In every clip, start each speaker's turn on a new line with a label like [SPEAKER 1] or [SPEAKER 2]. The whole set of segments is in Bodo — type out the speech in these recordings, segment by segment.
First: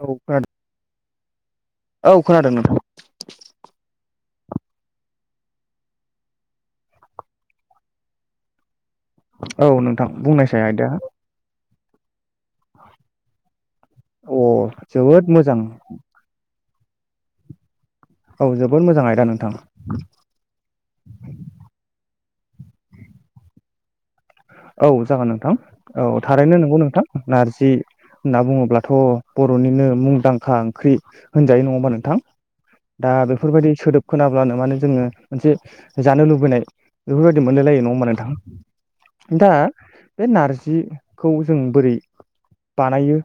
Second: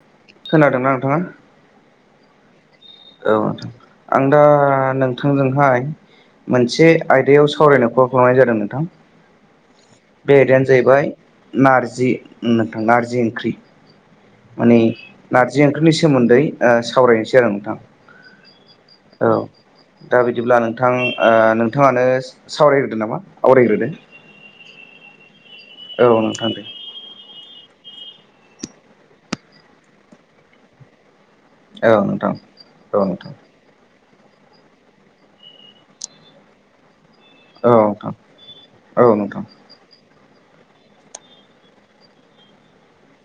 [SPEAKER 1] औ खोनादों
[SPEAKER 2] खोनादोंना नोंथांङा?
[SPEAKER 1] औ खोनादों नोंथां।
[SPEAKER 2] औ आं दा नोंथांजोंहाय मोनसे आयदायाव सावरायनो कल खालामनाय जादों नोंथां
[SPEAKER 1] औ नोंथां
[SPEAKER 2] बे
[SPEAKER 1] बुंनायसाय
[SPEAKER 2] आयदायानो
[SPEAKER 1] आयदाया
[SPEAKER 2] जाहैबाय नारें नारजि नोंथां नारजि ओंख्रि
[SPEAKER 1] अ
[SPEAKER 2] माने
[SPEAKER 1] जोबोद मोजां
[SPEAKER 2] नारजि ओंख्रिनि सोमोन्दै ओ सावरायनोसै आरो नोंथांङा
[SPEAKER 1] औ जोबोद मोजां आयदा नोंथां।
[SPEAKER 2] दा बिदिब्ला नोंथां ओ नोंथांङानो सावरायग्रोदो नामा आवरायग्रोदो।
[SPEAKER 1] औ जागोन नोंथां औ
[SPEAKER 2] नोंथां
[SPEAKER 1] थारैनो
[SPEAKER 2] दे
[SPEAKER 1] नंगौ नोंथां नारजि होनना बुंङोब्लाथ' बर'निनो मुंदांखा ओंख्रि होनजायो नंङा हबा नोंथां
[SPEAKER 2] औ
[SPEAKER 1] दा
[SPEAKER 2] नोंथां
[SPEAKER 1] बेफोरबायदि सोदोब खोनाब्लानो माने जोंङो मोनसे जानो लुबैनाय बेफोरबायदि मोनलाय
[SPEAKER 2] औ
[SPEAKER 1] लायो नंङा होमबा
[SPEAKER 2] नोंथां औ नोंथां
[SPEAKER 1] नोंथांङा बे नारजिखौ जों बोरै बानायो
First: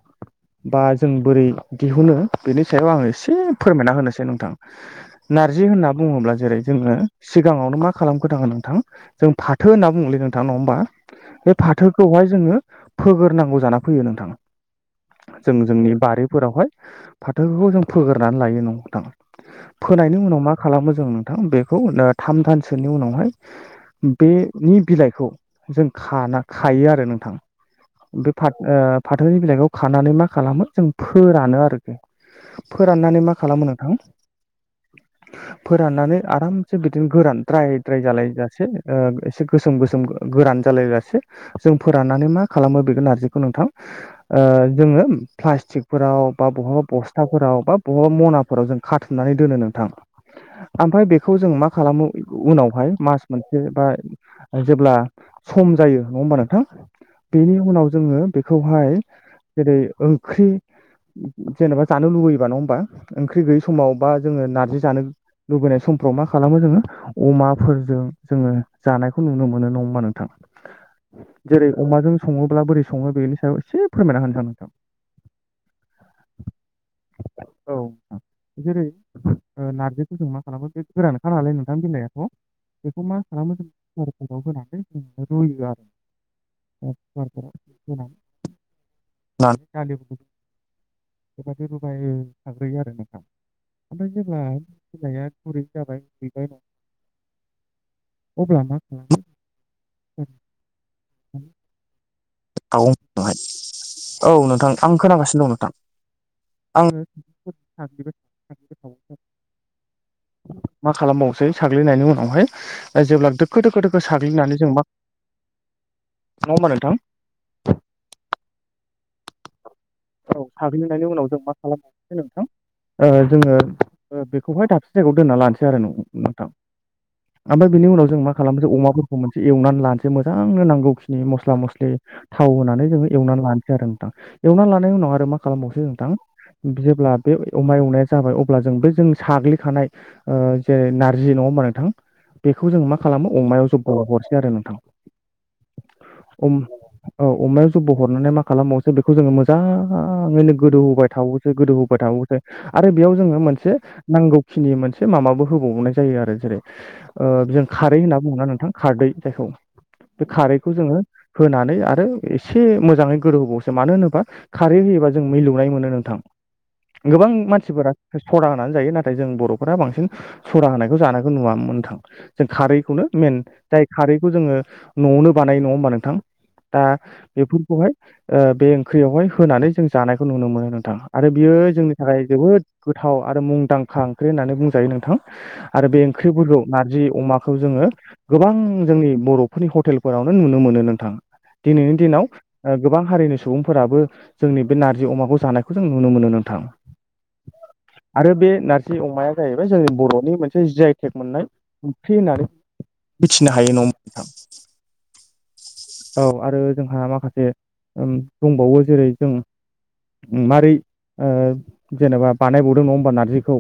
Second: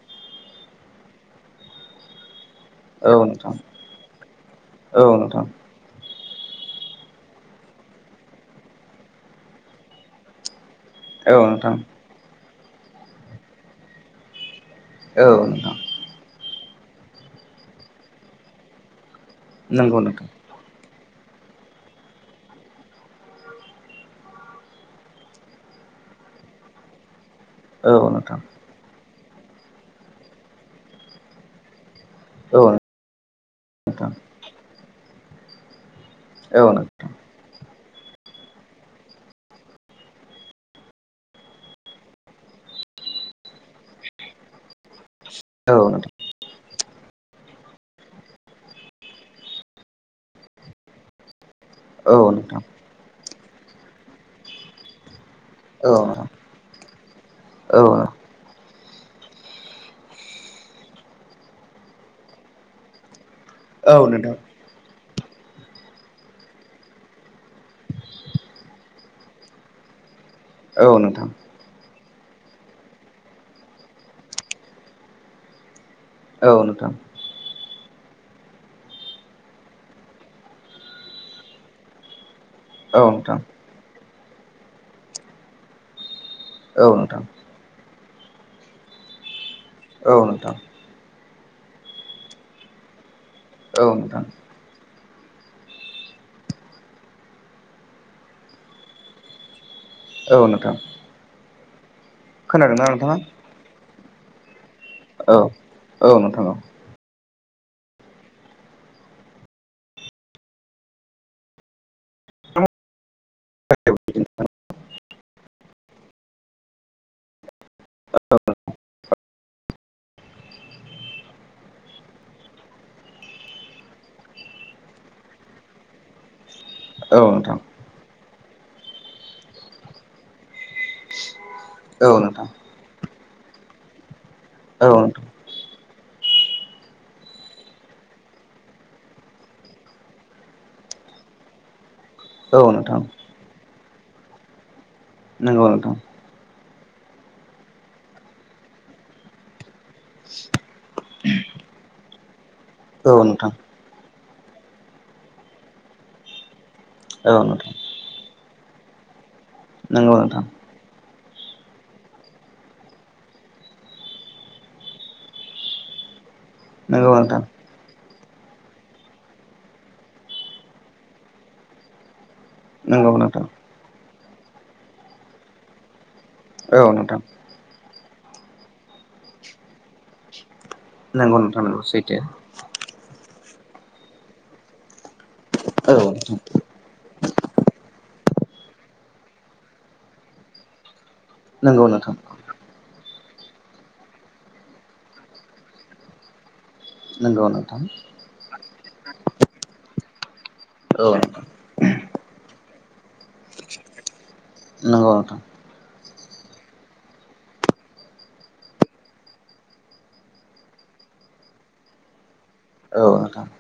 [SPEAKER 1] बा जों बोरै दिहुनो बेनि सायाव आंङो
[SPEAKER 2] औ नोंथां औ
[SPEAKER 1] एसे
[SPEAKER 2] नोंथां
[SPEAKER 1] फोरमायना होनोसै नोंथां नारजि होनना बुंङोब्ला जेरै जोंङो सिगांङावनो मा खालामग्रोनांगोन नोंथां जों फाथो होनना बुंङोलै नोंथां नंङा होमबा
[SPEAKER 2] औ
[SPEAKER 1] बे
[SPEAKER 2] नोंथां
[SPEAKER 1] फाथोखौहाय जोंङो फोगोरनांगौ जाना फैयो नोंथां
[SPEAKER 2] औ
[SPEAKER 1] जों
[SPEAKER 2] नोंथां
[SPEAKER 1] जोंनि बारिफोरावहाय फाथोफोरखौ जों फोगोरनानै लायो नोंथां
[SPEAKER 2] नंगौ
[SPEAKER 1] फोनायनि
[SPEAKER 2] नोंथां
[SPEAKER 1] उनाव मा खालामो जों नोंथां बेखौ दा थामदानसोनि उनावहाय बेनि बिलाइखौ जों खाना खायो आरो नोंथां
[SPEAKER 2] औ
[SPEAKER 1] बे
[SPEAKER 2] नोंथां
[SPEAKER 1] फाथो ओ फाथोनि बिलाइखौ खानानै मा खालामो जों फोरानो आरो
[SPEAKER 2] औ
[SPEAKER 1] फोराननानै मा खालामो नोंथां फोर फोराननानै
[SPEAKER 2] औ
[SPEAKER 1] आरामसे बिदिनो
[SPEAKER 2] नोंथां
[SPEAKER 1] गोरान द्राय द्राय जालायजासे ओ एसे गोसोम गोसोम गोरान जालायलासे जों फोराननानै मा खालामो बेखौ नारजिखौ नोंथां ओ जोंङो
[SPEAKER 2] औ नोंथां
[SPEAKER 1] प्लास्टिकफोराव बा बहाबा बस्थाफोराव बा बहाबा मनाफोराव जों खाथुमनानै दोनो नोंथां आमफ्राय बेखौ जों मा खालामो
[SPEAKER 2] औ नोंथां
[SPEAKER 1] उनावहाय मास मोनसे बा जेब्ला सम
[SPEAKER 2] औ
[SPEAKER 1] जायो नंङा होमबा नोंथां बेनि उनाव
[SPEAKER 2] औ
[SPEAKER 1] जोंङो बेखौहाय जेरै ओंख्रि जेनेबा जानो लुबैयोबा नंङा होमबा ओंख्रि गैयि समाव
[SPEAKER 2] औ
[SPEAKER 1] बा
[SPEAKER 2] नोंथां
[SPEAKER 1] जोङो नारजि जानो लुबैनाय समफ्राव मा खालामो जोङो अमाफोरजों जोङो जानायखौ नुनो मोनो नङा होमबा नों थां।
[SPEAKER 2] औ नोंथां
[SPEAKER 1] जेरै अमाजों सङोब्ला बोरै सङो बेनि सायाव एसे फोरमायना होनोसां नोंथां।
[SPEAKER 2] औ नोंथां।
[SPEAKER 1] औ जेरै नारजिखौ जों मा खालामो बे गोरानोखाालाय नोंथां बिलायाथ'
[SPEAKER 2] औ
[SPEAKER 1] बेखौ मा
[SPEAKER 2] नोंथां
[SPEAKER 1] खालामो होनानै जो रुयो आरो।
[SPEAKER 2] औ नोंथां
[SPEAKER 1] [unintelligible]
[SPEAKER 2] औ नोंथां।
[SPEAKER 1] बेबायदि रुबाय थाग्रोयो आरो नोंथां,
[SPEAKER 2] औ
[SPEAKER 1] ओमफ्राय
[SPEAKER 2] नोंथां
[SPEAKER 1] जेब्ला बिलाया बुरै जाबाय ओमफ्राय अब्ला मा खालामो
[SPEAKER 2] औ नोंथां। खोनादोंना नोंथाङा?
[SPEAKER 1] औ नोंथां आं
[SPEAKER 2] औ
[SPEAKER 1] खोनागासिनो दं नोंथां।
[SPEAKER 2] औ नोंथां
[SPEAKER 1] आं [unintelligible] मा खालामबावसै साग्लिनायनि उनावहाय जेब्ला दोखो दोखो दोखो साग्लिनानै जों मा ना होमबा नोंथां?
[SPEAKER 2] औ।
[SPEAKER 1] औ साग्लिनायनि उनाव जों मा खालामसै नोंथां ओ जोङो बेखौहाय ओ दाबसे जायगायाव दोनना लानोसै आरो नोंथां।
[SPEAKER 2] औ नोंथां औ नोंथां
[SPEAKER 1] ओमफ्राय बिनि उनाव जों मा खालामसै अमाफोरखौ मोनसे एवनानै लानोसै मोजांनो नांगौखिनि मस्ला मस्ला मस्लि थाव
[SPEAKER 2] औ
[SPEAKER 1] होनानै जोङो एवनानै लानोसै आरो नोंथां। एवनानै लानायनि उनाव
[SPEAKER 2] नोंथां
[SPEAKER 1] आरो मा खालामबावसो थां। जेब्ला बे अमा एवनाया जाबाय अब्ला जों बे जों साग्लिखानाय ओ जेरै नारजि नङा होमबा नोंथां? बेखौ
[SPEAKER 2] औ
[SPEAKER 1] जों मा
[SPEAKER 2] नोंथां
[SPEAKER 1] खालामो अमायाव जब्ब हरसै आरो नोंथां।
[SPEAKER 2] नोंगौ नोंथां।
[SPEAKER 1] अम औ अमायाव जब्ब' हरनानै मा खालामबावसो बेखौ जोङो मोज मोजाङैनो गोदौ होबाय थाबोसै गोदौ होबाय थाबोसै आरो बेयाव
[SPEAKER 2] औ
[SPEAKER 1] जोङो
[SPEAKER 2] नोंथां
[SPEAKER 1] मोनसे नांगौ खिनि मोनसे माबाबो होबावनाय जायो आरो जेरै
[SPEAKER 2] औ
[SPEAKER 1] जों
[SPEAKER 2] नोंथां
[SPEAKER 1] खारै होननानै ना नोंथां खारदै जायखौ
[SPEAKER 2] नंगौ
[SPEAKER 1] बे
[SPEAKER 2] नोंथां
[SPEAKER 1] खारैखौ जोङो होनानै आरो एसे मोजाङै गोरोहोबावोसो मानो होनोबा खारै होयोबा जों मिलौनाय मोनो नोंथां।
[SPEAKER 2] नंगौ
[SPEAKER 1] गोबां
[SPEAKER 2] नोंथां
[SPEAKER 1] मानसिफोरा स'दा होनानै जायो नाथाय जों बर'फोरा बांसिन सदा होनायखौ जानायखौ नुवा। नोंथां, जों खारैखौनो
[SPEAKER 2] नंगौ
[SPEAKER 1] मेन
[SPEAKER 2] नोंथां
[SPEAKER 1] जाय खारैखौ जोङो न'आवनो बानाय नङा होमबा नोंथां? दा
[SPEAKER 2] औ नोंथां
[SPEAKER 1] बेफोरखौहाय ओ बे ओंख्रियावहाय होनानै जों जानायखौ नुनो मोनो नोंथां। आरो
[SPEAKER 2] नंगौ
[SPEAKER 1] बियो
[SPEAKER 2] नोंथां नंगौ
[SPEAKER 1] जोंनि
[SPEAKER 2] सैथो
[SPEAKER 1] थाखाय जोबोद गोथाव थाव आरो मुंदांखा ओंख्रि होननानै बुंजायो नोंथां, आरो
[SPEAKER 2] औ
[SPEAKER 1] बे
[SPEAKER 2] नोंथां
[SPEAKER 1] ओंख्रिफोरखौ नारजि अमाखौ जोङो गोबां जोंनि बर'फोरनि हटेलफोरावनो नुनो मोनो नोंथां।
[SPEAKER 2] नंगौ
[SPEAKER 1] दिनैनि
[SPEAKER 2] नोंथां
[SPEAKER 1] दिनाव गोबां हारिनि सुबुं फोराबो जोंनि बे नारजि अमाखौ जानायखौ जों नुनो मोनो नोंथां।
[SPEAKER 2] नोंगौ नोंथां।
[SPEAKER 1] जि अमाया जाहैबाय जोंनि बर'नि मोनसे जि
[SPEAKER 2] औ
[SPEAKER 1] आइटेक
[SPEAKER 2] नोंथां
[SPEAKER 1] मोननाय ओंख्रि होननानै मिथिनो हायो नङा नोंथां?
[SPEAKER 2] नंगौ नोंथां।
[SPEAKER 1] औ आरो जोंहा माखासे दंबावो जेरै जों मारै जेनेबा बानायबावदों नङा
[SPEAKER 2] औ
[SPEAKER 1] होमबा
[SPEAKER 2] नोंथां
[SPEAKER 1] नारजिखौ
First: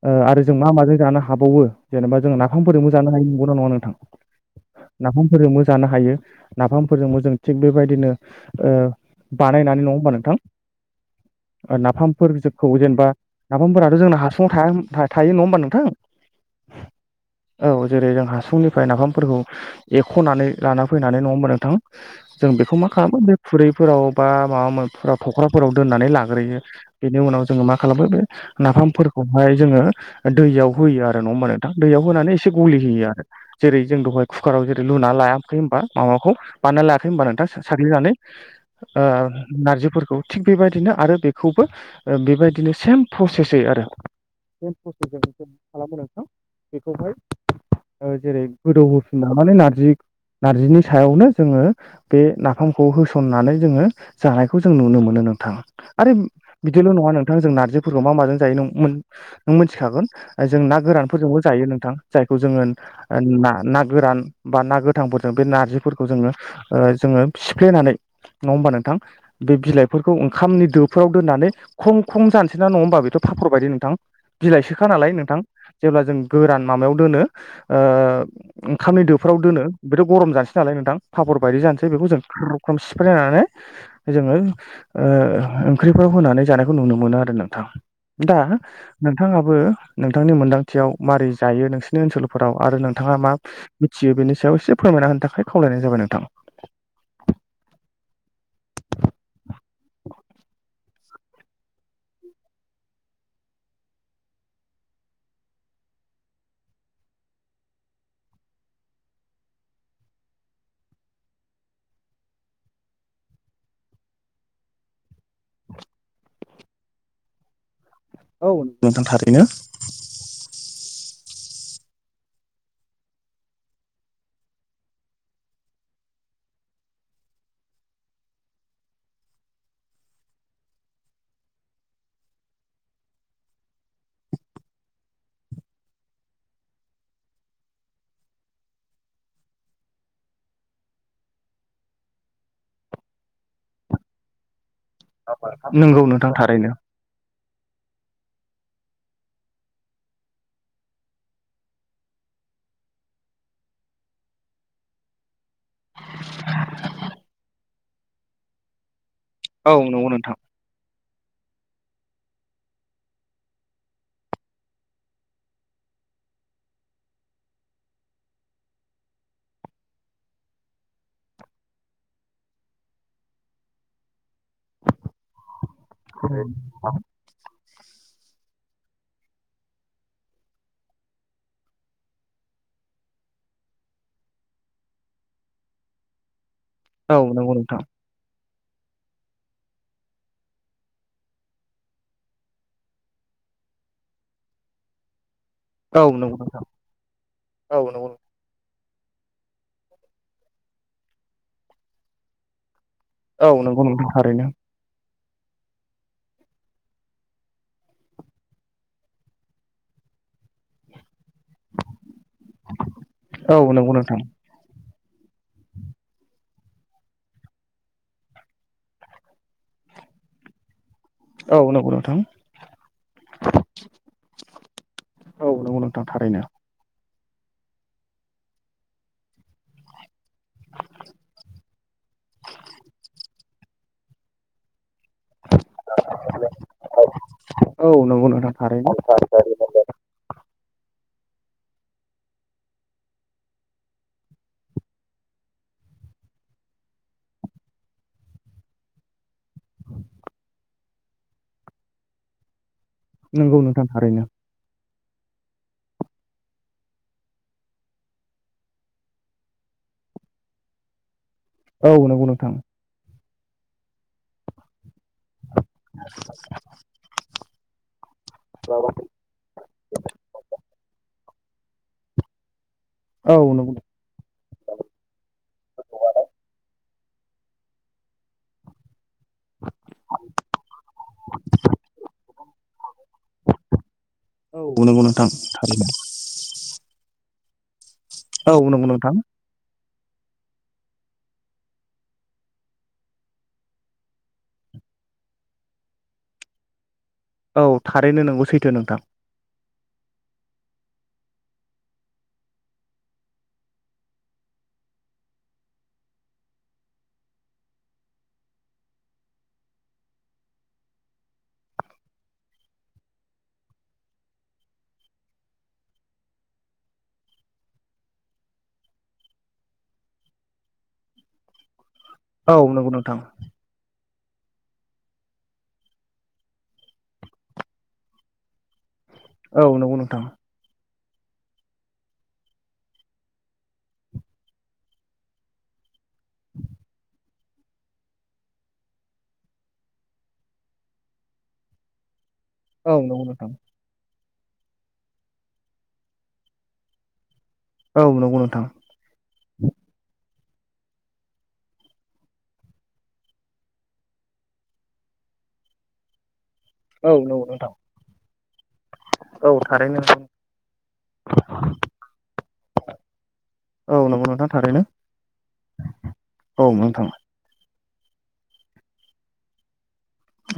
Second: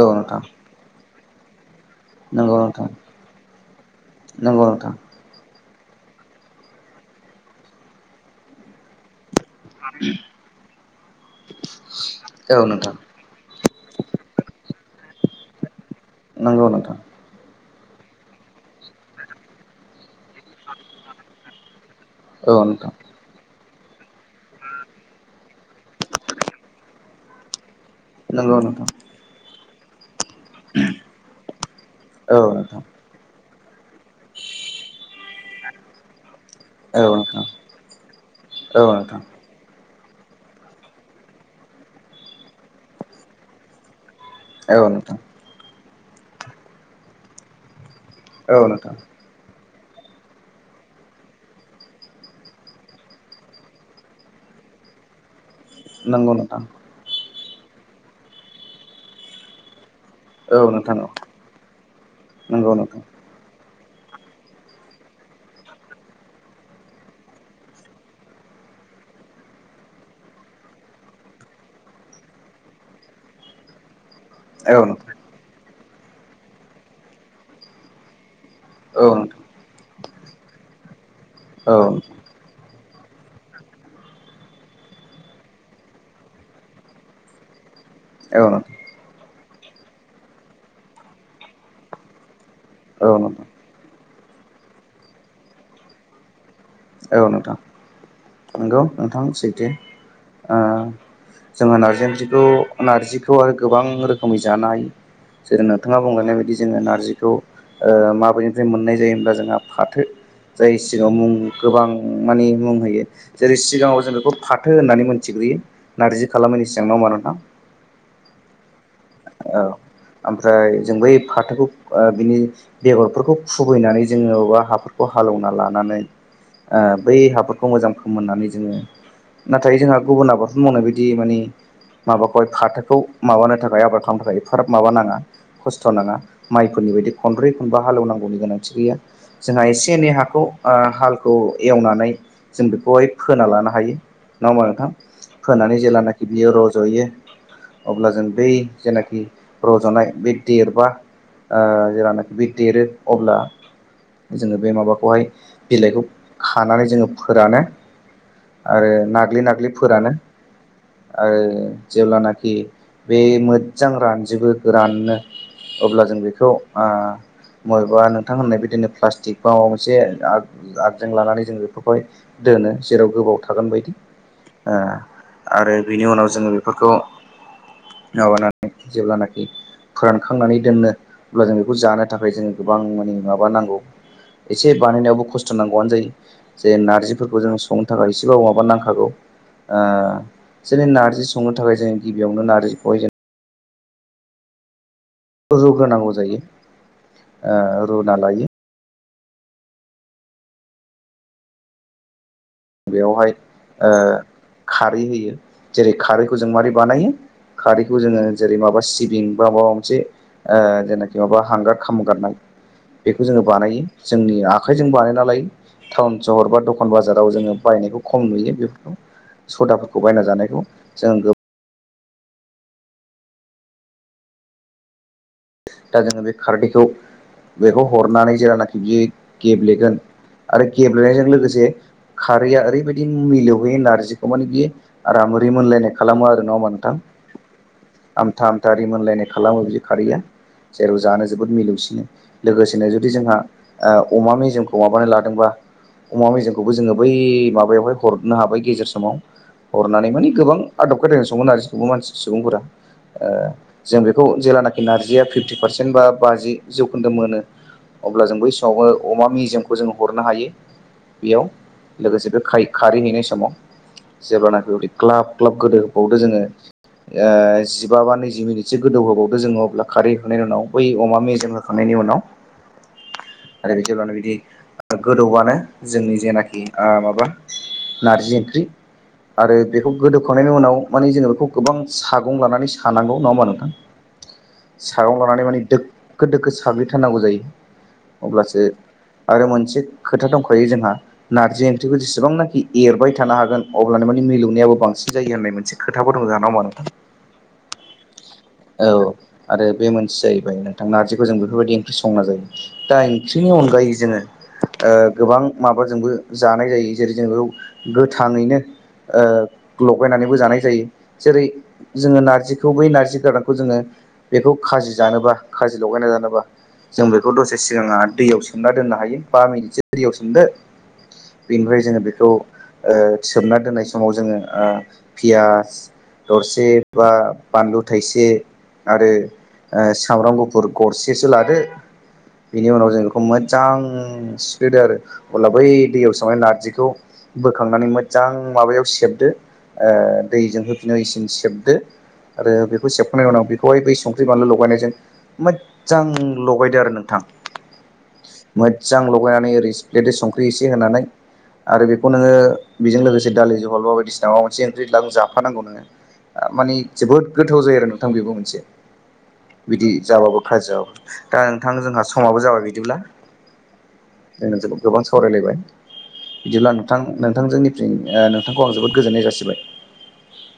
[SPEAKER 2] औ
[SPEAKER 1] ओ
[SPEAKER 2] नोंथां
[SPEAKER 1] आरो जों मा माजों जानो हाबावो जेनेबा जों
[SPEAKER 2] नंगौ नोंथां
[SPEAKER 1] नाफामफोरजोंबो जानो हायो नंगौना नङा नोंथां?
[SPEAKER 2] नंगौ नोंथां
[SPEAKER 1] नाफामफोरजोंबो जानो हायो, नाफामफोरजोंबो जों थिग बेबायदिनो ओ बानायनानै नङा होमबा नोंथां?
[SPEAKER 2] औ
[SPEAKER 1] नाफामफोरफोरखौ
[SPEAKER 2] नोंथां
[SPEAKER 1] जेनेबा नाफामफोराथ' जोंना हासुङाव थाया था थायो नङा होनोबा नोंथां
[SPEAKER 2] नांगौ नोंथां
[SPEAKER 1] औ जेरै जों हासुंनिफ्राय नाफामफोरखौ एख'नानै लाना फैनानै नङा होनबा नोंथां जों
[SPEAKER 2] औ
[SPEAKER 1] बेखौ मा
[SPEAKER 2] नोंथां
[SPEAKER 1] खालामो बे खुरै फोराव बा माबा माबिफोराव थख्राफोराव दोननानै लाग्रोयो बेनि उनाव जोङो मा खालामो बे
[SPEAKER 2] नंगौ
[SPEAKER 1] ना
[SPEAKER 2] नोंथां
[SPEAKER 1] फामफोरखौहाय जोङो दैयाव होयो आरो नङा होमबा नोंथां दैयाव होनानै
[SPEAKER 2] औ
[SPEAKER 1] एसे गलि
[SPEAKER 2] नोंथां
[SPEAKER 1] होयो आरो जेरै जै जों दहाय कुकाराव जेरै लुनानै लायाखै होमबा माबाखौ बानायनानै
[SPEAKER 2] औ
[SPEAKER 1] लायाखै होनबा
[SPEAKER 2] नोंथां
[SPEAKER 1] नोंथा साग्लिनानै
[SPEAKER 2] औ
[SPEAKER 1] ओ
[SPEAKER 2] नोंथां
[SPEAKER 1] नारजिफोरखौ थिग बेबायदिनो आरो बेखौबो बेबायदिनो सेम प्रसेसै
[SPEAKER 2] औ नोंथां
[SPEAKER 1] खालामो नोंथां बेखौहाय जेरै
[SPEAKER 2] औ
[SPEAKER 1] गोदौ
[SPEAKER 2] नोंथां
[SPEAKER 1] होफिन मानानै नारजि नारजिनि सायावनो जोङो बे नाफामखौ होसननानै जोङो जानायखौ जों नुनो मोनो नोंथां आरो
[SPEAKER 2] नंगौ नोंथां
[SPEAKER 1] बिदिनो न नोंथां जों नारजिफोरखौ मा माजों जायो नों मोनथिखागोन जों
[SPEAKER 2] औ
[SPEAKER 1] ना
[SPEAKER 2] नोंथां औ
[SPEAKER 1] गोरानफोरजोंबो जायो नोंथां जायखौ जोङो
[SPEAKER 2] नंगौ नोंथां
[SPEAKER 1] ना ना गोरान बा ना गोथांफोरजों बे नारजिफोरखौ जोङो जोङो सिफ्लेनानै नङा होमबा नोंथां बे बिलाइफोरखौ ओंखामनि दोफोराव दोननानै ख्रम ख्रम जानोसै ना नङा होमबा बेथ' फाफर बायदि नोंथां बिलाइ सोखा नालाय नोंथां जेब्ला जों गोरान माबायाव दोनो ओ ओंखामनि
[SPEAKER 2] औ
[SPEAKER 1] दोफोराव
[SPEAKER 2] नोंथां
[SPEAKER 1] फ्राव दोनो बेथ' गरम जानोसै नालाय नोंथां फापर बायदि जानोसै
[SPEAKER 2] औ
[SPEAKER 1] बेखौ जों ख्रम ख्रम सिफ्रायनानै जोङो ओ ओंख्रिफोराव होनानै जानायखौ नुनो मोनो आरो नोंथां दा
[SPEAKER 2] औ नोंथां
[SPEAKER 1] नोंथाङाबो नोंथांनि मोन्दांथियाव मारै जायो नोंसोरनि ओनसोलफोराव आरो नोंथां नोंथाङा मा मिथियो बेनि सायाव एसे फोरमायना होनो थाखाय खावलायनाय जाबाय नोंथां
[SPEAKER 2] औ नोंथां नंगौ नोंथां सैथो ओ जोङो नार्जि ओंख्रिखौ नार्जिखौ आरो गोबां रोखोमै जानो हायो जेरै नोंथाङा बुंलांनाय बायदि जोङो नारजिखौ ओ माबेनिफ्राय मोननाय जायो होमब्ला जोंहा फाथो जाय सिगाङाव मुं गोबां मानि मुं होयो जेरै सिगाङाव जों बेखौ फाथो होननानै मिथिगौ नारजि खालामनायनि सिगां नङा होमबा नोंथां
[SPEAKER 1] औ नोंथां थारैनो
[SPEAKER 2] औ ओमफ्राय जों बै फाथोखौ बिनि बेगरफोरखौ खुबैनानै जोङो बबेबा हाफोरखौ हालौवना लानानै ओ बै हाफोरखौ मोजां फोमोननानै जोङो नाथाय जोंहा गुबुन आबादफोर मावनाय बायदि माने माबाखौहाय फाथोखौ माबानो थाखाय आबाद खालामनो थाखाय फाराब माबाना ना खस्थ नङा फोरनि बायदि खनब्रै खनबा हालवनांगौनि गोनांथि गैया जोंहा एसे एनै बे हाखौ ओ हालखौ एवनानै जों बेखौहाय फोना लानो हायो नङा होमबा नोंथां फोनानै
[SPEAKER 1] नंगौ
[SPEAKER 2] जेब्लानाखि
[SPEAKER 1] नोंथां
[SPEAKER 2] बियो
[SPEAKER 1] थारैनो
[SPEAKER 2] रज'यो अब्ला जों बै जेनाखि रज'नाय बे देरबा ओ जेलानाखि ओ बे देरो अब्ला जोङो बे माबाखौहाय बिलाइखौ खानानै जोङो फोरानो आरो ना नाग्लि नाग्लि
[SPEAKER 1] औ
[SPEAKER 2] फोरानो
[SPEAKER 1] नंगौ नोंथां
[SPEAKER 2] आरो जेब्लानाखि बे मोजां रा जेबो गोराननो अब्ला जों बेखौ ओ बबेबा नोंथां होननाय बिदिनो प्लास्टिक बा माबा मोनसे आग आगजें लानानै जों बेफोरखौ हाय जेराव गोबाव थागोन बादि ओ आरो बिनि उनाव जोङो बेफोरखौ माबानानै जेब्लानाखि फोरानखांनानै दोननो अब्ला जों बेखौ जानो थाखाय जों गोबां माने माबा नांगौ एसे बानायनायावबो खस्थ' नांगौआनो जायो जे
[SPEAKER 1] औ
[SPEAKER 2] नारजिफोरखौ जों
[SPEAKER 1] नंगौ नोंथां
[SPEAKER 2] संनो थाखाय एसेबाब माबा नांगौ हागौ ओ जोंनि नार्जि संनो थाखाय जों गिबियावनो नार्जिखौहाय जों
[SPEAKER 1] औ
[SPEAKER 2] रुग्रोनांगौ
[SPEAKER 1] नंगौ
[SPEAKER 2] जायो
[SPEAKER 1] नोंथां औ
[SPEAKER 2] ओ
[SPEAKER 1] नंगौ
[SPEAKER 2] रुना लायो बेवहाय
[SPEAKER 1] औ नंगौ
[SPEAKER 2] ओ
[SPEAKER 1] नोंथां थारैनो
[SPEAKER 2] खारै होयो जेरै खारैखौ जों मारै बानायो खारैखौ जोङो जेरै माबा सिबिं बा माबा मोनसे ओ जेने जेनाबा हांगार खामगारनाय बेखौ जोङो
[SPEAKER 1] औ
[SPEAKER 2] बानायो
[SPEAKER 1] नंगौ नोंथां
[SPEAKER 2] जोंनि आखाइजों बानाय नालाय टाउन सहर बा दखान बाजाराव जोङो बायनायखौ खम नुयो बेफोरखौ सदाफोरखौ बायना जानायखौ। जों
[SPEAKER 1] औ नंगौ नोंथां। औ नंगौ
[SPEAKER 2] दा
[SPEAKER 1] नोंथां
[SPEAKER 2] जोङो बे
[SPEAKER 1] थारैनो
[SPEAKER 2] खारदैखौ बेखौ हरनानै जेलानाखि बि गेब्लेगोन आरो गेब्लेनायजों लोगोसे खारैया ओरैबायदि मिलौहैयो नारजिखौ मान बे आरामै मोनलायनाय खालामो आरो ना नोंथां?
[SPEAKER 1] औ नंगौ
[SPEAKER 2] आमथा
[SPEAKER 1] नोंथां
[SPEAKER 2] आमथा
[SPEAKER 1] थारैनो
[SPEAKER 2] रिमोनलायनाय खालामो बिदि खारैया। जेराव जानो जोबोद मिलौसिनो लोगोसेनो जुदि ओ जोंहा अमा मेजेमखौ माबानो लादोंबा अमा मेजेखौबो जोङो बै माबायावहाय हरनो हाबाय गेजेर समाव। हरनानै माने गोबां आदब खायदायनो संङो मोन आरो गासिबो मानसि सुबुंफोरा। ओ
[SPEAKER 1] नंगौ नोंथां
[SPEAKER 2] जों
[SPEAKER 1] थारैनो
[SPEAKER 2] बेखौ जेलानाखि नार्जिया फिफ्टि पारसेन्ट बा बाजि जौखोन्दो मोनो अब्ला जों बै समावबो अमा मेजेमखौ जों हरनो हायो। बेयाव
[SPEAKER 1] औ नंगौ
[SPEAKER 2] लोगोसे बे
[SPEAKER 1] नोंथां
[SPEAKER 2] खारै खारै हैनाय समाव जेब्लानाखि उदै ग्लाब ग्लाब गोदौ होबावदो जोङो ओ जिबा बा नैजि मिनिटसो गोदौहोबावदो जोङो अब्ला बेनि उनाव बै अमा मेजेम होखांनायनि उनाव
[SPEAKER 1] औ नंगौ
[SPEAKER 2] आरो बिदिब्लानो बिदि गोदौआनो जोंनि जेनाखि माबा नारजि ओंख्रि आरो बेखौ गोदोखांनायनि उनाव माने जोङो बेखौ गोबां सागं लानानै सानांगौ नङा होमबा नोंथां?
[SPEAKER 1] [inaudible]
[SPEAKER 2] सागं
[SPEAKER 1] नोंथां
[SPEAKER 2] लानानै माने
[SPEAKER 1] थारैनो
[SPEAKER 2] दोखो दोखो साग्लिथारनांगौ जायो।
[SPEAKER 1] औ
[SPEAKER 2] अब्लासो
[SPEAKER 1] नंगौ नोंथां
[SPEAKER 2] आरो मोनसे खोथा दंखायो जोंहा नारजि ओंख्रिखौ जेसेबांनाखि एरबाय थानो हागोन अब्लानो माने मिलौनायाबो बांसिन सिन जायो होननाय मोन खोथाबो दं जोंहा नङा होमबा नोंथां?
[SPEAKER 1] औ थारैनो नोंगौ सैथो नोंथां।
[SPEAKER 2] औ आरो बे मोनसे जाहैबाय नोंथां नारजिखौ जों बेफोरबायदि ओंख्रि संना जायो। दा ओंख्रिनि अनगायै जोङो ओ गोबां माबाजोंबो जानाय जायो जेरै जों बेयाव गोथाङैनो ओ लगायनानैबो जानाय जायो जेरै जोङो नार्जिखौ बै नार्जि गोरानखौ जोङो बेखौ खाजि जानोबा खाजि लगायना जानोबा जों बेखौ दसे सिगाङा दैयाव सोमना दोननो हायो बा मिनिटसो दैयाव सोमदो बेनिफ्राय जोङो बेखौ
[SPEAKER 1] औ नंगौ
[SPEAKER 2] ओ
[SPEAKER 1] नोंथां
[SPEAKER 2] सोमना दोननाय समाव जोङो पियास दरसे बा बानलु थाइसे आरो
[SPEAKER 1] औ
[SPEAKER 2] ओ
[SPEAKER 1] नंगौ नोंथां
[SPEAKER 2] सामब्राम गुफुर गरसेसो लादो बिनि उनाव जों बेखौ मोजां सिफ्लेदो आरो अब्ला बै दैयाव सोमानाय नारजिखौ बोखांनानै मोजां माबायाव सेबदो ओ दैजों होफिनो इसिन सेबदो आरो बेखौ
[SPEAKER 1] औ नंगौ
[SPEAKER 2] सेबखांनायनि उनाव
[SPEAKER 1] नोंथां
[SPEAKER 2] बेखौहाय बै संख्रि बानलु लगायनायजों मोजां लगायदो आरो नोंथां।
[SPEAKER 1] औ नंगौ नोंथां
[SPEAKER 2] मोजां लगायनानै ओरै सिफ्लेदो संख्रि एसे होनानै आरो बेखौ नोङो बेजों लोगोसे दालि जहल बा बायदिसिना माबा मोनसे ओंख्रि जाफानांगौ नोङो। ओ माने
[SPEAKER 1] औ
[SPEAKER 2] जोबोद
[SPEAKER 1] नंगौ
[SPEAKER 2] गोथाव जायो आरो नोंथां बेबो मोनसे।
[SPEAKER 1] औ
[SPEAKER 2] बिदि
[SPEAKER 1] थारैनो
[SPEAKER 2] जाबाबो खाजि जाबाबो। दा नोंथां जोंहा समाबो जाबाय गैदिब्ला
[SPEAKER 1] औ नंगौ नोंथां
[SPEAKER 2] जों जोबोद
[SPEAKER 1] थारैनो
[SPEAKER 2] गोबां सावरायलायबाय बिदिब्ला नोंथां नोंथां जोंनि ओ नोंथांखौ आं जोबोद गोजोननाय जासिबाय।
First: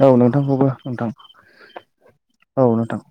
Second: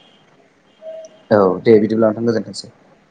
[SPEAKER 1] औ नोंथांखौबो नोंथां
[SPEAKER 2] औ दे बिदिब्ला नोथां गोजोनथोंसै।
[SPEAKER 1] औ नोंथां।